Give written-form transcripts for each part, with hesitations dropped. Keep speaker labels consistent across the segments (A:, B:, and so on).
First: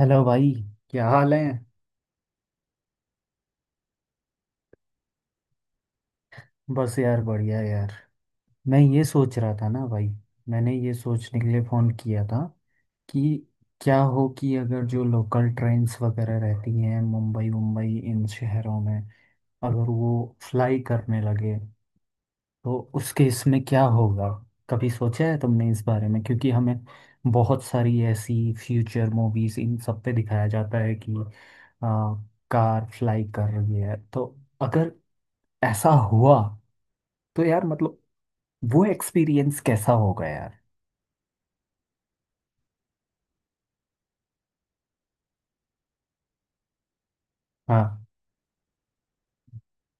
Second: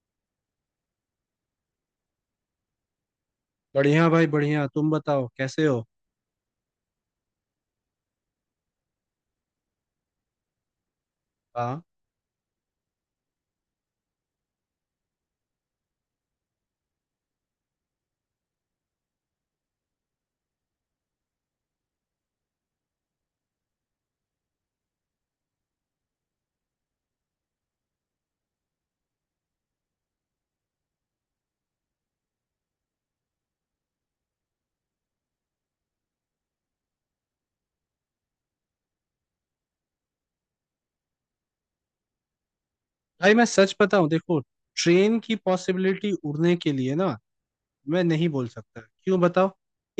A: Hello भाई। क्या हाल है।
B: बढ़िया भाई, बढ़िया। तुम बताओ कैसे हो।
A: बस यार बढ़िया यार। मैं ये सोच रहा था ना भाई। मैंने ये सोचने के लिए
B: हाँ।
A: फ़ोन किया था कि क्या हो कि अगर जो लोकल ट्रेन्स वगैरह रहती हैं मुंबई मुंबई इन शहरों में, अगर वो फ्लाई करने लगे तो उसके इसमें क्या होगा। कभी सोचा है तुमने इस बारे में? क्योंकि हमें बहुत सारी ऐसी फ्यूचर मूवीज़ इन सब पे दिखाया जाता है कि आ, कार फ्लाई कर रही है। तो अगर ऐसा हुआ तो यार मतलब वो एक्सपीरियंस कैसा होगा यार।
B: भाई मैं सच बताऊं, देखो ट्रेन की पॉसिबिलिटी उड़ने के लिए ना, मैं
A: हाँ।
B: नहीं बोल सकता। क्यों बताओ।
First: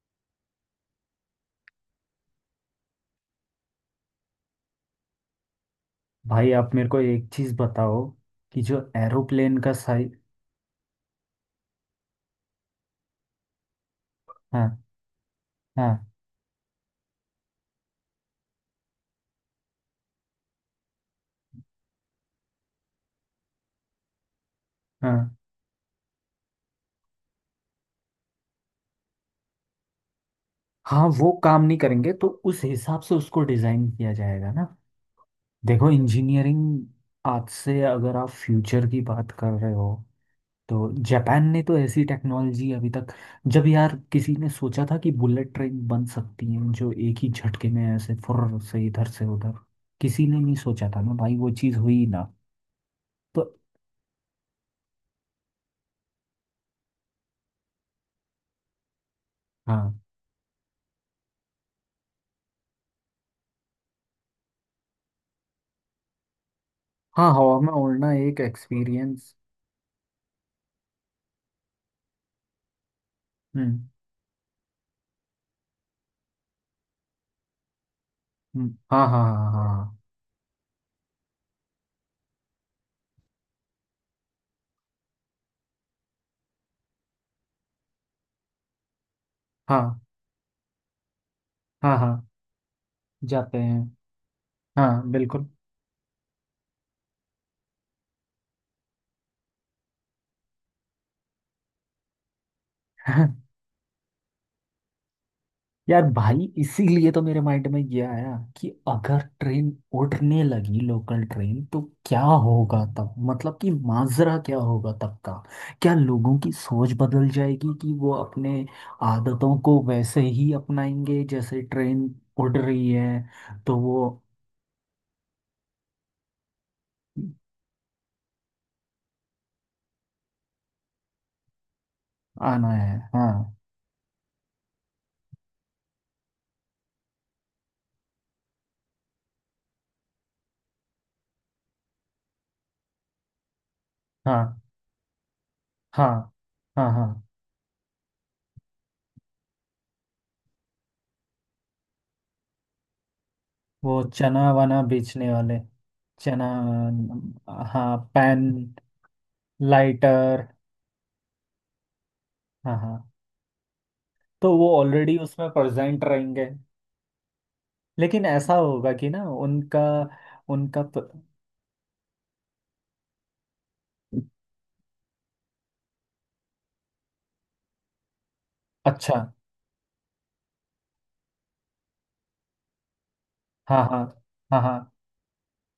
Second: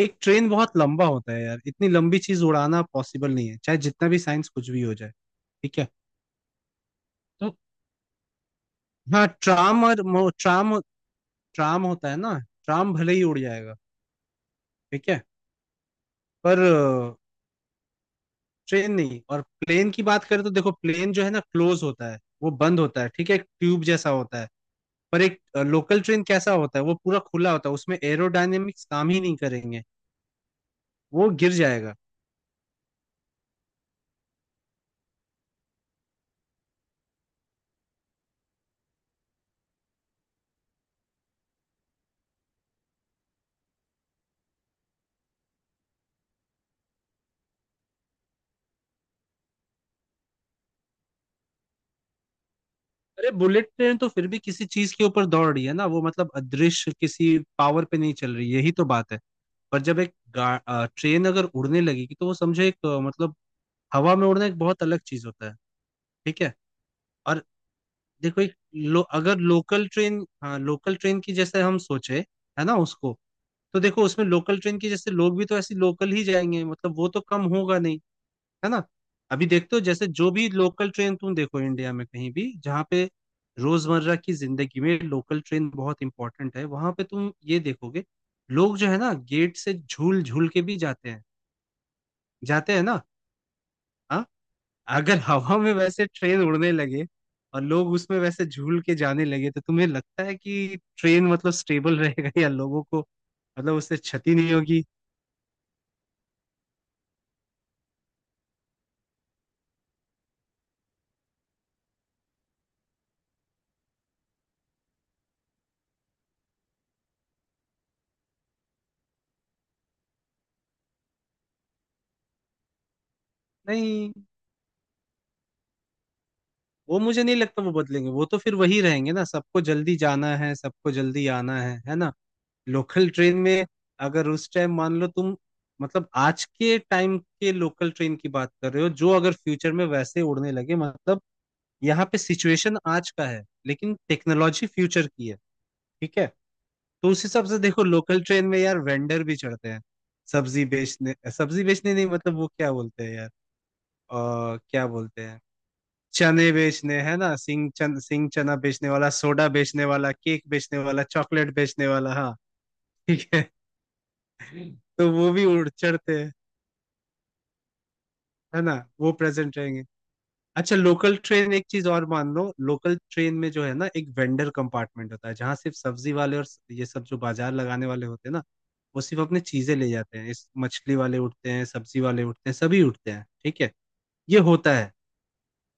B: एक ट्रेन बहुत लंबा होता है यार। इतनी लंबी चीज उड़ाना पॉसिबल नहीं है, चाहे जितना भी साइंस कुछ भी हो जाए। ठीक है।
A: भाई आप मेरे को एक चीज
B: तो
A: बताओ कि जो
B: हाँ
A: एरोप्लेन का
B: ट्राम और
A: साइज।
B: ट्राम ट्राम होता है ना। ट्राम भले ही उड़ जाएगा।
A: हाँ
B: ठीक है।
A: हाँ।
B: पर ट्रेन नहीं। और प्लेन की बात करें तो देखो, प्लेन जो है ना क्लोज होता है। वो बंद होता है। ठीक है, एक ट्यूब जैसा होता है। पर
A: हाँ
B: एक लोकल ट्रेन कैसा होता है? वो पूरा खुला होता है। उसमें एरोडायनेमिक्स काम ही नहीं करेंगे।
A: हाँ।
B: वो
A: वो
B: गिर
A: काम नहीं
B: जाएगा।
A: करेंगे तो उस हिसाब से उसको डिजाइन किया जाएगा ना। देखो इंजीनियरिंग आज से अगर आप फ्यूचर की बात कर रहे हो तो जापान ने तो ऐसी टेक्नोलॉजी अभी तक। जब यार किसी ने सोचा था कि बुलेट ट्रेन बन सकती है जो एक ही झटके में ऐसे फुर्र से इधर से उधर, किसी ने नहीं सोचा था ना भाई। वो चीज़ हुई ना।
B: अरे
A: तो
B: बुलेट ट्रेन तो फिर भी किसी चीज के ऊपर दौड़ रही है ना, वो मतलब अदृश्य किसी पावर पे नहीं चल रही। यही तो बात है। पर
A: हाँ।
B: जब एक ट्रेन अगर उड़ने लगेगी तो वो समझो, एक मतलब हवा में उड़ना एक बहुत अलग चीज होता है। ठीक है।
A: हाँ
B: और
A: हवा में उड़ना एक
B: देखो एक
A: एक्सपीरियंस।
B: अगर लोकल ट्रेन, हाँ, लोकल ट्रेन की जैसे हम सोचे, है ना, उसको। तो
A: हम्म।
B: देखो उसमें लोकल ट्रेन की जैसे लोग भी तो ऐसी लोकल ही जाएंगे, मतलब वो तो कम होगा नहीं। है ना।
A: हाँ हाँ।
B: अभी देखते हो,
A: हाँ
B: जैसे जो भी लोकल ट्रेन तुम देखो इंडिया में कहीं भी, जहाँ पे रोजमर्रा की जिंदगी में लोकल ट्रेन बहुत इंपॉर्टेंट है, वहां पे तुम ये देखोगे, लोग जो है ना गेट से
A: हाँ। हाँ
B: झूल झूल के भी जाते हैं।
A: हाँ। हाँ
B: जाते हैं ना।
A: जाते हैं।
B: हाँ।
A: हाँ
B: अगर
A: बिल्कुल।
B: हवा में वैसे ट्रेन उड़ने लगे और लोग उसमें वैसे झूल के जाने लगे, तो तुम्हें लगता है कि ट्रेन मतलब स्टेबल रहेगा या लोगों को, मतलब उससे क्षति नहीं होगी?
A: यार भाई इसीलिए तो मेरे माइंड में ये आया कि अगर ट्रेन उड़ने लगी, लोकल ट्रेन, तो क्या होगा तब। मतलब कि माजरा क्या होगा तब का। क्या लोगों की सोच बदल जाएगी कि वो अपने आदतों को वैसे ही अपनाएंगे जैसे ट्रेन उड़ रही है तो वो।
B: नहीं, वो मुझे नहीं लगता वो बदलेंगे। वो तो फिर वही रहेंगे ना, सबको जल्दी जाना है, सबको जल्दी आना है ना।
A: आना है
B: लोकल ट्रेन
A: हाँ।
B: में अगर उस टाइम, मान लो तुम मतलब आज के टाइम के लोकल ट्रेन की बात कर रहे हो, जो अगर फ्यूचर में वैसे उड़ने लगे, मतलब यहाँ पे सिचुएशन आज का है लेकिन
A: हाँ
B: टेक्नोलॉजी फ्यूचर की है।
A: हाँ।
B: ठीक है।
A: हाँ हाँ।
B: तो उस हिसाब से देखो, लोकल ट्रेन में यार वेंडर भी चढ़ते हैं, सब्जी बेचने। सब्जी बेचने नहीं, मतलब वो क्या बोलते हैं यार,
A: वो चना वना
B: क्या बोलते
A: बेचने
B: हैं।
A: वाले। चना।
B: चने बेचने, है ना,
A: हाँ
B: सिंह
A: पैन,
B: चना बेचने वाला, सोडा बेचने वाला, केक
A: लाइटर।
B: बेचने वाला, चॉकलेट बेचने वाला। हाँ,
A: हाँ हाँ।
B: ठीक है।
A: तो वो
B: तो
A: ऑलरेडी
B: वो भी
A: उसमें
B: उड़
A: प्रेजेंट
B: चढ़ते हैं,
A: रहेंगे। लेकिन ऐसा
B: है ना,
A: होगा कि
B: वो
A: ना
B: प्रेजेंट
A: उनका।
B: रहेंगे। अच्छा,
A: उनका प...
B: लोकल ट्रेन एक चीज और मान लो, लोकल ट्रेन में जो है ना एक वेंडर कंपार्टमेंट होता है, जहाँ सिर्फ सब्जी वाले और ये सब जो बाजार लगाने वाले होते हैं ना, वो
A: अच्छा।
B: सिर्फ अपने चीजें ले जाते हैं। इस मछली वाले उठते हैं, सब्जी वाले उठते हैं, सभी उठते हैं, ठीक है।
A: हाँ हाँ।
B: ये
A: हाँ
B: होता
A: हाँ।
B: है।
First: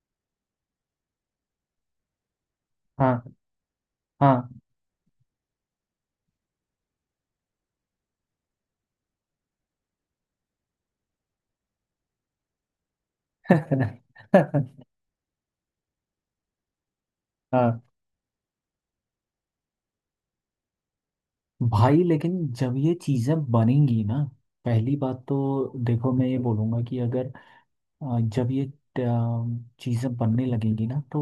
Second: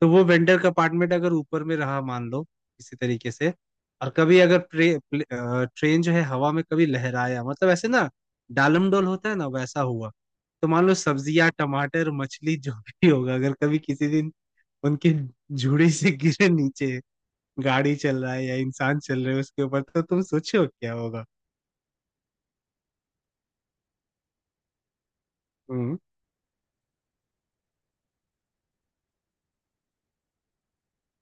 B: तो वो वेंडर का अपार्टमेंट अगर ऊपर में रहा, मान लो किसी तरीके से, और
A: हाँ
B: कभी
A: हाँ।
B: अगर ट्रेन जो है हवा में कभी लहराया, मतलब ऐसे ना डालमडोल होता है ना, वैसा हुआ। तो मान लो सब्जियां, टमाटर, मछली, जो भी होगा अगर कभी किसी दिन उनके झुड़ी से गिरे नीचे,
A: हाँ।
B: गाड़ी चल रहा है या इंसान चल रहे है उसके ऊपर, तो तुम सोचो क्या होगा।
A: भाई लेकिन जब ये चीज़ें बनेंगी ना, पहली बात तो
B: हम्म।
A: देखो, मैं ये बोलूँगा कि अगर जब ये चीज़ें बनने लगेंगी ना तो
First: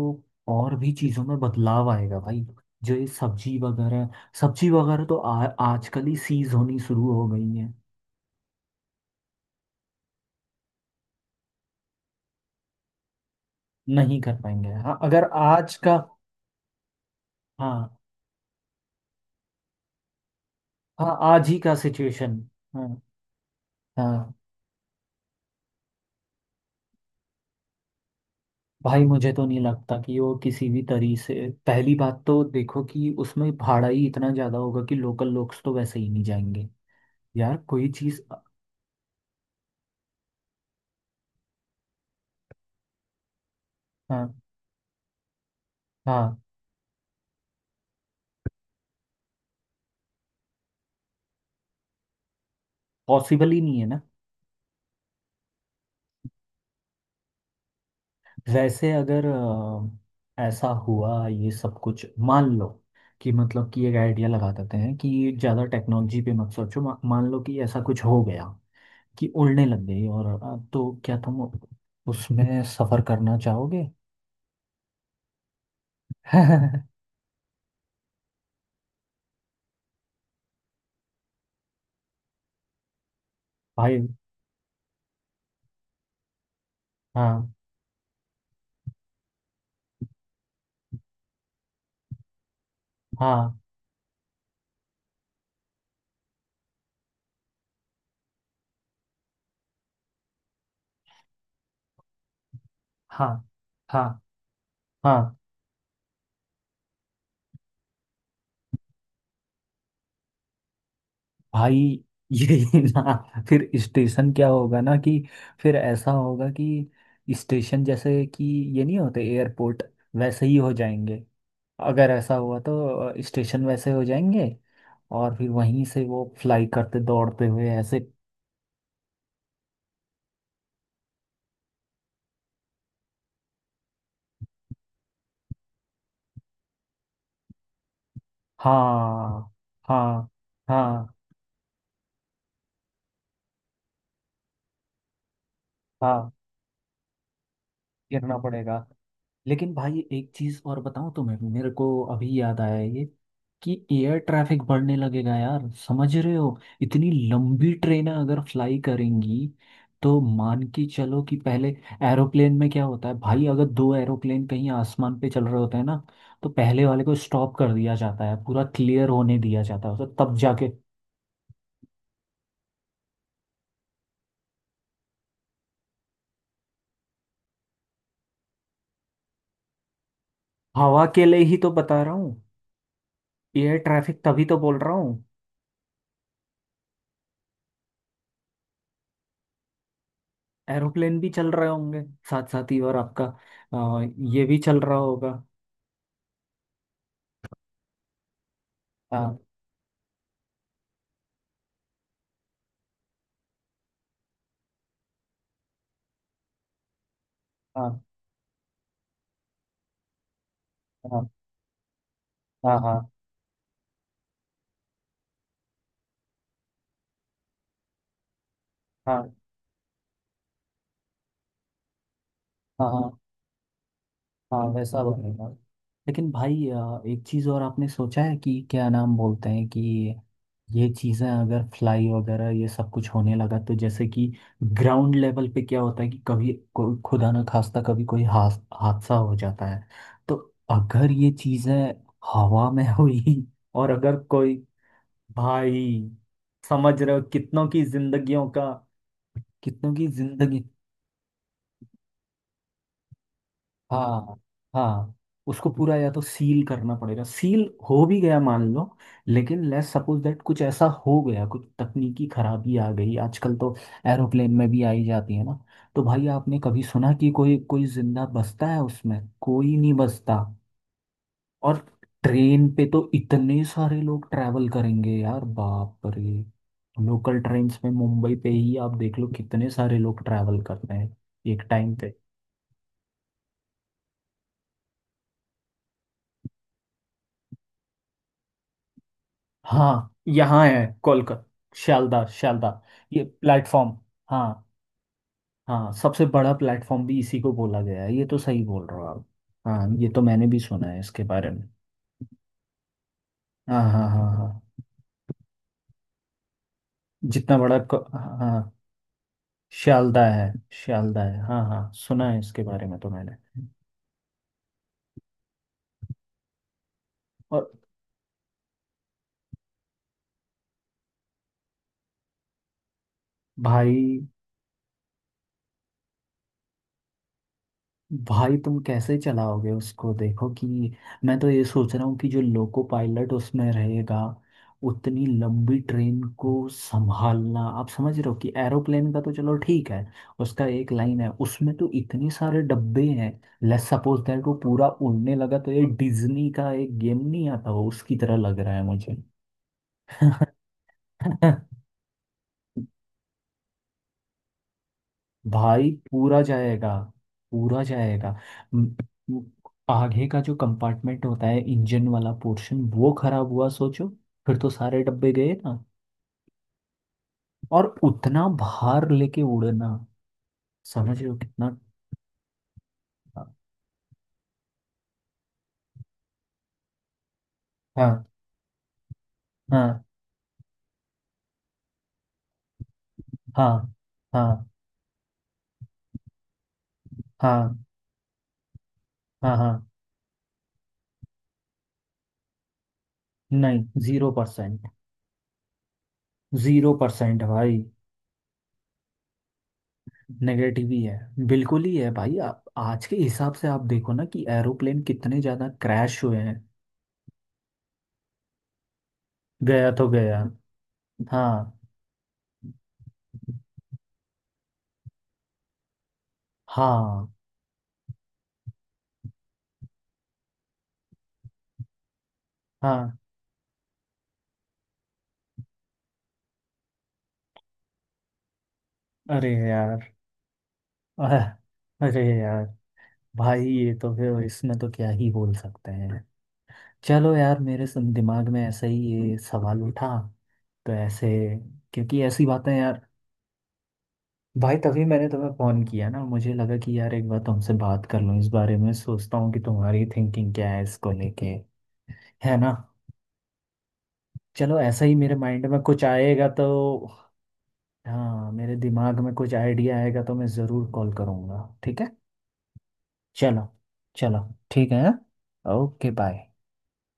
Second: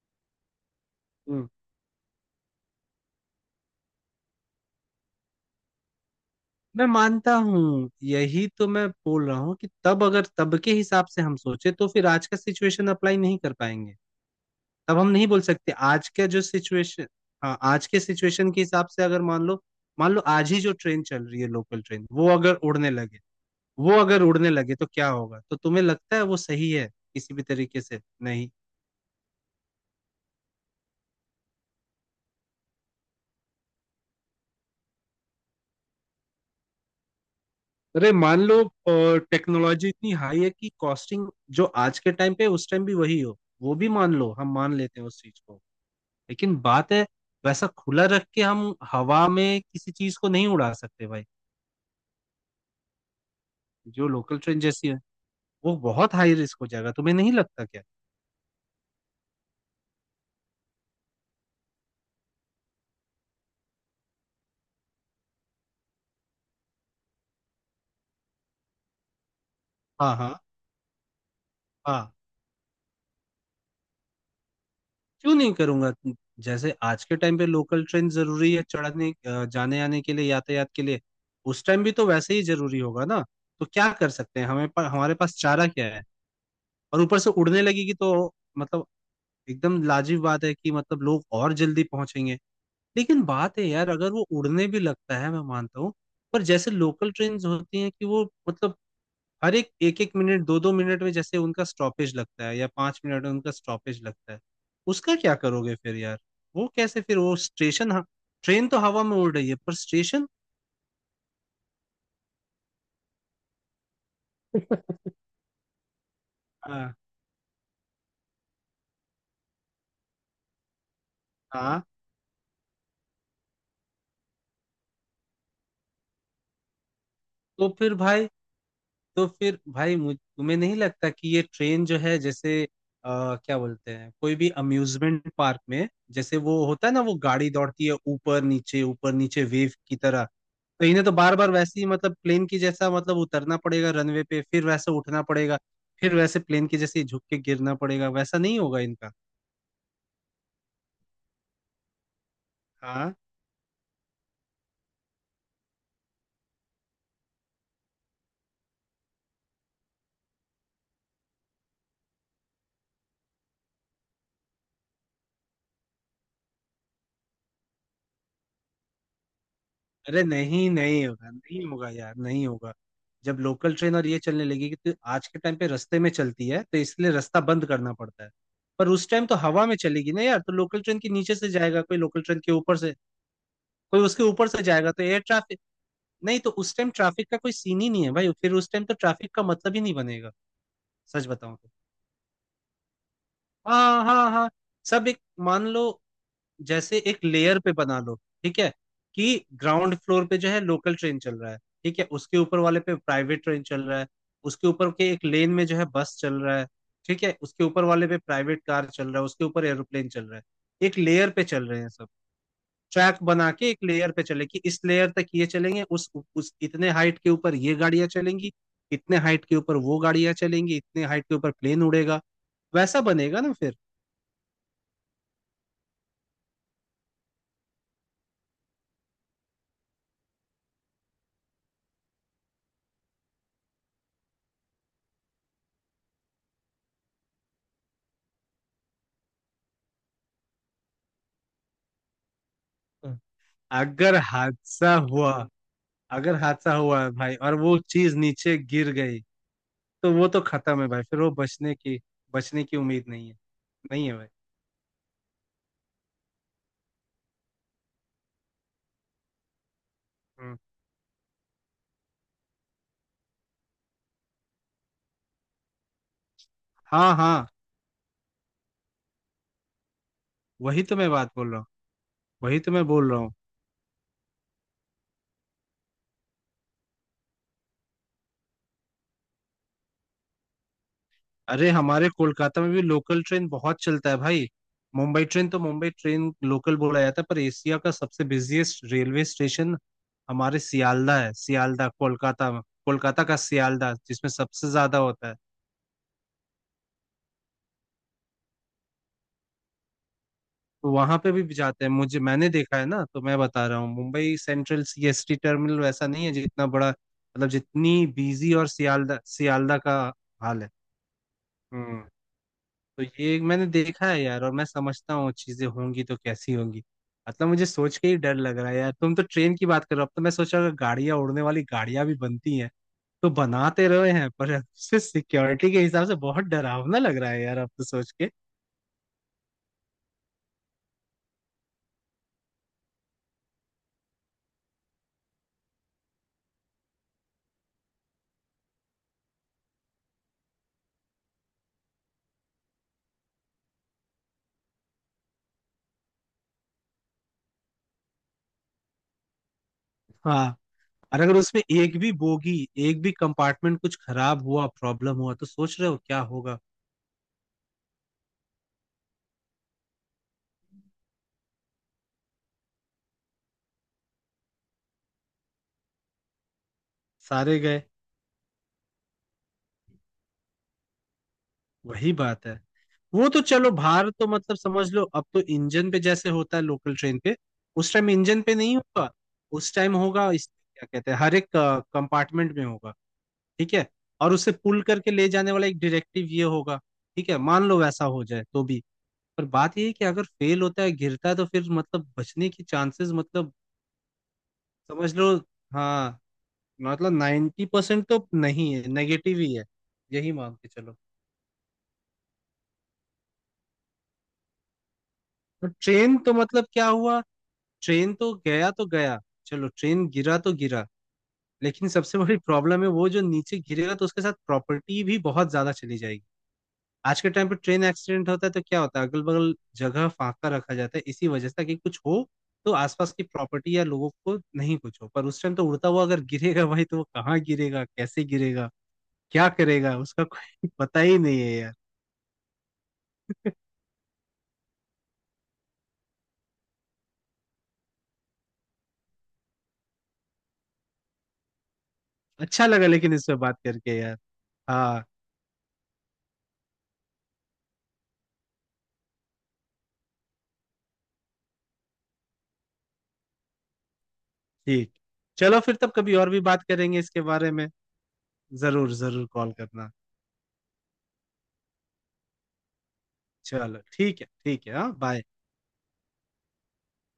A: और भी चीज़ों में
B: हम्म।
A: बदलाव आएगा भाई। जो ये सब्जी वगैरह, सब्जी वगैरह तो आजकल ही सीज होनी
B: मैं
A: शुरू हो
B: मानता
A: गई है।
B: हूँ यही तो मैं बोल रहा हूँ, कि तब अगर तब के हिसाब से हम सोचे तो फिर आज का सिचुएशन अप्लाई नहीं कर पाएंगे।
A: नहीं कर पाएंगे हाँ।
B: अब हम
A: अगर
B: नहीं बोल सकते
A: आज का।
B: आज का जो सिचुएशन। हाँ, आज
A: हाँ
B: के सिचुएशन के हिसाब से अगर मान लो, मान लो आज ही जो ट्रेन
A: हाँ,
B: चल रही
A: आज
B: है
A: ही का
B: लोकल ट्रेन, वो
A: सिचुएशन।
B: अगर
A: हाँ
B: उड़ने लगे वो अगर
A: हाँ।
B: उड़ने लगे तो क्या होगा, तो तुम्हें लगता है वो सही है? किसी भी तरीके से नहीं।
A: भाई मुझे तो नहीं लगता कि वो किसी भी तरीके से। पहली बात तो देखो कि उसमें भाड़ा ही इतना ज़्यादा होगा कि लोकल लोग तो वैसे ही नहीं जाएंगे। यार कोई
B: अरे
A: चीज़।
B: मान लो टेक्नोलॉजी इतनी हाई है कि कॉस्टिंग जो आज के टाइम पे है, उस टाइम भी वही हो, वो भी मान लो,
A: हाँ
B: हम मान लेते हैं उस चीज को।
A: हाँ।
B: लेकिन बात है, वैसा खुला रख के हम हवा में किसी चीज को नहीं उड़ा सकते भाई।
A: पॉसिबल ही नहीं है ना।
B: जो लोकल ट्रेन जैसी है, वो बहुत हाई रिस्क हो जाएगा, तुम्हें नहीं लगता क्या?
A: वैसे अगर ऐसा हुआ ये सब कुछ मान लो कि मतलब कि एक आइडिया लगा देते हैं कि ज़्यादा टेक्नोलॉजी पे मत सोचो, मान लो कि ऐसा कुछ हो गया कि उड़ने लग गई
B: हाँ,
A: और
B: हाँ,
A: तो क्या तुम
B: हाँ।
A: उसमें सफ़र करना चाहोगे?
B: क्यों नहीं करूंगा? जैसे आज के टाइम पे लोकल ट्रेन जरूरी है चढ़ने, जाने आने के लिए, यातायात के लिए, उस टाइम भी तो वैसे ही जरूरी होगा ना। तो क्या
A: भाई
B: कर सकते हैं, हमारे पास चारा क्या है। और ऊपर से
A: हाँ।
B: उड़ने लगेगी तो मतलब एकदम लाजिब बात है कि मतलब लोग और जल्दी पहुंचेंगे। लेकिन बात
A: हाँ
B: है यार, अगर वो उड़ने भी लगता है मैं मानता हूँ, पर जैसे लोकल ट्रेन होती हैं कि वो मतलब हर एक एक एक मिनट, दो दो मिनट में जैसे उनका स्टॉपेज लगता है, या 5 मिनट
A: हाँ।
B: में उनका स्टॉपेज
A: हाँ
B: लगता है। उसका क्या
A: हाँ
B: करोगे फिर यार? वो कैसे, फिर वो स्टेशन? हाँ, ट्रेन तो हवा में उड़ रही है पर स्टेशन?
A: भाई ये ना फिर स्टेशन क्या होगा ना, कि फिर ऐसा होगा
B: हाँ,
A: कि स्टेशन जैसे कि ये नहीं होते एयरपोर्ट, वैसे ही हो जाएंगे।
B: हाँ।
A: अगर ऐसा हुआ तो स्टेशन वैसे हो जाएंगे और फिर वहीं से वो फ्लाई करते दौड़ते हुए
B: तो फिर
A: ऐसे।
B: भाई तो फिर भाई, मुझ तुम्हें नहीं लगता कि ये ट्रेन जो है जैसे क्या बोलते हैं, कोई भी अम्यूजमेंट पार्क में जैसे वो होता है ना, वो गाड़ी दौड़ती है ऊपर नीचे
A: हाँ
B: वेव की तरह।
A: हाँ।
B: तो इन्हें
A: हाँ
B: तो बार बार वैसे ही मतलब प्लेन की जैसा मतलब उतरना पड़ेगा रनवे पे, फिर वैसे उठना पड़ेगा, फिर
A: हाँ
B: वैसे प्लेन की जैसे ही झुक के गिरना पड़ेगा,
A: गिरना
B: वैसा नहीं होगा
A: पड़ेगा।
B: इनका।
A: लेकिन भाई एक चीज और बताऊं तुम्हें, मेरे को अभी याद आया ये
B: हाँ।
A: कि एयर ट्रैफिक बढ़ने लगेगा यार, समझ रहे हो? इतनी लंबी ट्रेनें अगर फ्लाई करेंगी तो मान के चलो कि पहले एरोप्लेन में क्या होता है भाई, अगर दो एरोप्लेन कहीं आसमान पे चल रहे होते हैं ना, तो पहले वाले को स्टॉप कर दिया जाता है, पूरा क्लियर होने दिया जाता है उसे,
B: अरे
A: तब जाके।
B: नहीं, नहीं होगा, नहीं होगा यार, नहीं होगा। जब लोकल ट्रेन और ये चलने लगेगी तो आज के टाइम पे रास्ते में चलती है तो इसलिए रास्ता बंद करना पड़ता है। पर उस टाइम तो हवा में चलेगी ना यार, तो लोकल ट्रेन
A: हवा
B: के
A: के
B: नीचे
A: लिए
B: से
A: ही तो
B: जाएगा कोई,
A: बता रहा
B: लोकल ट्रेन
A: हूँ।
B: के ऊपर से
A: एयर
B: कोई
A: ट्रैफिक
B: उसके
A: तभी
B: ऊपर
A: तो
B: से
A: बोल
B: जाएगा
A: रहा
B: तो एयर
A: हूँ।
B: ट्रैफिक। नहीं तो उस टाइम ट्रैफिक का कोई सीन ही नहीं है भाई, फिर उस टाइम तो ट्रैफिक का मतलब ही नहीं बनेगा।
A: एरोप्लेन
B: सच
A: भी चल
B: बताऊं
A: रहे
B: तो।
A: होंगे साथ साथ ही और आपका अ,
B: हाँ, हाँ,
A: ये
B: हाँ।
A: भी चल रहा
B: सब एक,
A: होगा।
B: मान लो जैसे एक लेयर पे बना लो, ठीक है,
A: हाँ
B: कि ग्राउंड फ्लोर पे जो है लोकल ट्रेन चल रहा है, ठीक है, उसके ऊपर वाले पे प्राइवेट ट्रेन चल रहा है, उसके ऊपर के एक लेन में जो है बस चल रहा है, ठीक है, उसके ऊपर
A: हाँ।
B: वाले पे प्राइवेट कार चल रहा है, उसके ऊपर एरोप्लेन चल रहा है, एक
A: हाँ
B: लेयर पे चल रहे हैं सब।
A: हाँ। हाँ
B: ट्रैक बना के एक लेयर पे चले कि इस लेयर तक ये चलेंगे, उस इतने हाइट के ऊपर ये गाड़ियां चलेंगी, इतने
A: हाँ।
B: हाइट के ऊपर वो गाड़ियां चलेंगी, इतने हाइट के ऊपर प्लेन उड़ेगा।
A: हाँ।
B: वैसा
A: हाँ
B: बनेगा ना फिर।
A: हाँ वैसा बनेगा। लेकिन भाई एक चीज़ और आपने सोचा है कि क्या नाम बोलते हैं, कि ये चीज़ें अगर फ्लाई वगैरह ये सब कुछ होने लगा तो जैसे कि ग्राउंड लेवल पे क्या होता है कि कभी खुदा ना खास्ता कभी कोई हादसा हो जाता है, तो अगर ये चीज़ें हवा में
B: हम्म।
A: हुई और
B: अगर
A: अगर कोई।
B: हादसा हुआ
A: भाई
B: अगर हादसा
A: समझ
B: हुआ है
A: रहे हो
B: भाई, और
A: कितनों
B: वो
A: की
B: चीज
A: जिंदगियों
B: नीचे
A: का।
B: गिर गई,
A: कितनों की
B: तो वो तो
A: जिंदगी।
B: खत्म है भाई। फिर वो बचने की उम्मीद नहीं है। नहीं है भाई।
A: हाँ हाँ। उसको पूरा या तो सील करना पड़ेगा, सील हो भी गया मान लो, लेकिन लेट्स सपोज दैट
B: हम्म,
A: कुछ ऐसा हो गया, कुछ तकनीकी खराबी आ गई, आजकल तो एरोप्लेन में भी आई जाती है ना, तो भाई आपने कभी सुना
B: हाँ,
A: कि
B: हाँ।
A: कोई कोई जिंदा बचता है उसमें? कोई नहीं बचता।
B: वही तो मैं बात बोल रहा हूँ,
A: और
B: वही
A: ट्रेन
B: तो
A: पे
B: मैं
A: तो
B: बोल रहा हूँ।
A: इतने सारे लोग ट्रैवल करेंगे यार, बाप रे। लोकल ट्रेन्स में मुंबई पे ही आप देख लो कितने सारे लोग ट्रैवल करते हैं एक
B: अरे
A: टाइम
B: हमारे
A: पे।
B: कोलकाता में भी लोकल ट्रेन बहुत चलता है भाई। मुंबई ट्रेन तो, मुंबई ट्रेन लोकल बोला जाता है, पर एशिया का सबसे बिजिएस्ट रेलवे स्टेशन
A: हाँ
B: हमारे
A: यहाँ है
B: सियालदा है,
A: कोलकाता।
B: सियालदा
A: शालदा
B: कोलकाता में।
A: शालदा। ये
B: कोलकाता का सियालदा
A: प्लेटफॉर्म।
B: जिसमें
A: हाँ
B: सबसे ज्यादा होता है।
A: हाँ, सबसे बड़ा प्लेटफॉर्म भी इसी को बोला गया है, ये तो सही बोल रहे हो आप। हाँ ये तो मैंने भी सुना
B: तो
A: है
B: वहां
A: इसके
B: पे
A: बारे
B: भी
A: में।
B: जाते हैं मुझे, मैंने देखा है ना, तो मैं बता रहा
A: हाँ
B: हूँ
A: हाँ। हाँ
B: मुंबई
A: हाँ
B: सेंट्रल सीएसटी टर्मिनल वैसा नहीं है जितना बड़ा, मतलब
A: जितना बड़ा
B: जितनी बिजी, और
A: हाँ
B: सियालदा, सियालदा का
A: शालदा है।
B: हाल है।
A: शालदा है हाँ हाँ,
B: हम्म।
A: सुना है इसके बारे में
B: तो
A: तो मैंने।
B: ये मैंने देखा है यार, और मैं समझता हूँ चीजें होंगी तो कैसी होंगी, मतलब मुझे
A: और।
B: सोच के ही डर लग रहा है यार। तुम तो ट्रेन की बात करो, अब तो मैं सोच रहा हूँ गाड़ियां, उड़ने वाली गाड़ियां भी बनती हैं, तो बनाते
A: भाई
B: रहे हैं पर सिक्योरिटी के हिसाब से बहुत डरावना लग रहा है यार, अब तो सोच के।
A: भाई तुम कैसे चलाओगे उसको देखो कि मैं तो ये सोच रहा हूँ कि जो लोको पायलट उसमें रहेगा, उतनी लंबी ट्रेन को संभालना आप समझ रहे हो? कि एरोप्लेन का तो चलो ठीक है, उसका एक लाइन है, उसमें तो इतने सारे डब्बे हैं। लेट्स सपोज दैट वो पूरा उड़ने लगा तो ये डिज्नी का एक गेम नहीं आता हो, उसकी तरह लग रहा है मुझे।
B: हाँ। और अगर उसमें एक भी बोगी, एक भी कंपार्टमेंट कुछ खराब हुआ, प्रॉब्लम हुआ तो सोच रहे
A: भाई
B: हो क्या
A: पूरा
B: होगा।
A: जाएगा। पूरा जाएगा। म- म- आगे का जो कंपार्टमेंट होता है इंजन वाला पोर्शन, वो खराब हुआ सोचो, फिर तो सारे डब्बे गए ना।
B: सारे गए।
A: और उतना भार लेके उड़ना, समझ रहे हो कितना।
B: वही बात है, वो तो
A: हाँ
B: चलो भार तो मतलब समझ लो, अब तो इंजन पे जैसे होता है लोकल ट्रेन पे, उस टाइम
A: हाँ।
B: इंजन पे नहीं होगा, उस टाइम
A: हाँ
B: होगा इस क्या कहते हैं, हर एक कंपार्टमेंट में होगा, ठीक है। और उसे
A: हाँ।
B: पुल करके ले जाने वाला एक डायरेक्टिव ये होगा, ठीक है, मान
A: हाँ
B: लो वैसा हो जाए तो भी। पर
A: हाँ। हाँ
B: बात ये है कि अगर फेल होता है, गिरता है, तो फिर मतलब बचने की चांसेस, मतलब
A: नहीं जीरो परसेंट।
B: समझ लो। हाँ,
A: जीरो
B: मतलब
A: परसेंट
B: नाइन्टी
A: भाई।
B: परसेंट तो नहीं है, नेगेटिव ही है, यही मान के
A: नेगेटिव
B: चलो।
A: ही है, बिल्कुल ही है भाई। आप आज के हिसाब से आप देखो ना कि एरोप्लेन कितने ज्यादा
B: तो ट्रेन
A: क्रैश
B: तो
A: हुए हैं।
B: मतलब क्या हुआ, ट्रेन तो गया तो गया, चलो,
A: गया
B: ट्रेन
A: तो
B: गिरा
A: गया।
B: तो गिरा।
A: हाँ
B: लेकिन सबसे बड़ी प्रॉब्लम है वो जो नीचे गिरेगा तो उसके साथ प्रॉपर्टी भी बहुत ज्यादा चली जाएगी। आज
A: हाँ।
B: के टाइम पे ट्रेन एक्सीडेंट होता है तो क्या होता है, अगल बगल जगह फांका रखा जाता है, इसी वजह से, ताकि कुछ हो तो आसपास
A: हाँ
B: की प्रॉपर्टी या लोगों को नहीं कुछ हो। पर उस टाइम तो उड़ता हुआ अगर गिरेगा भाई, तो वो कहाँ गिरेगा, कैसे गिरेगा, क्या
A: अरे
B: करेगा
A: यार।
B: उसका कोई पता ही
A: अह,
B: नहीं है यार।
A: अरे यार। भाई ये तो फिर इसमें तो क्या ही बोल सकते हैं। चलो यार मेरे दिमाग में ऐसा ही ये सवाल उठा तो ऐसे, क्योंकि ऐसी
B: अच्छा
A: बातें
B: लगा
A: यार।
B: लेकिन इस पे बात करके यार।
A: भाई
B: हाँ,
A: तभी मैंने तुम्हें फोन किया ना, मुझे लगा कि यार एक बार तुमसे बात कर लूँ इस बारे में, सोचता हूँ कि तुम्हारी थिंकिंग क्या है इसको लेके। है ना। चलो
B: ठीक।
A: ऐसा ही मेरे
B: चलो
A: माइंड
B: फिर,
A: में
B: तब
A: कुछ
B: कभी और भी
A: आएगा
B: बात करेंगे इसके
A: तो।
B: बारे में।
A: हाँ मेरे
B: जरूर
A: दिमाग
B: जरूर
A: में
B: कॉल
A: कुछ
B: करना।
A: आइडिया आएगा तो मैं ज़रूर कॉल करूँगा, ठीक है। चलो।
B: चलो, ठीक है,
A: चलो
B: ठीक है,
A: ठीक
B: हाँ,
A: है
B: बाय।
A: हाँ? Okay bye.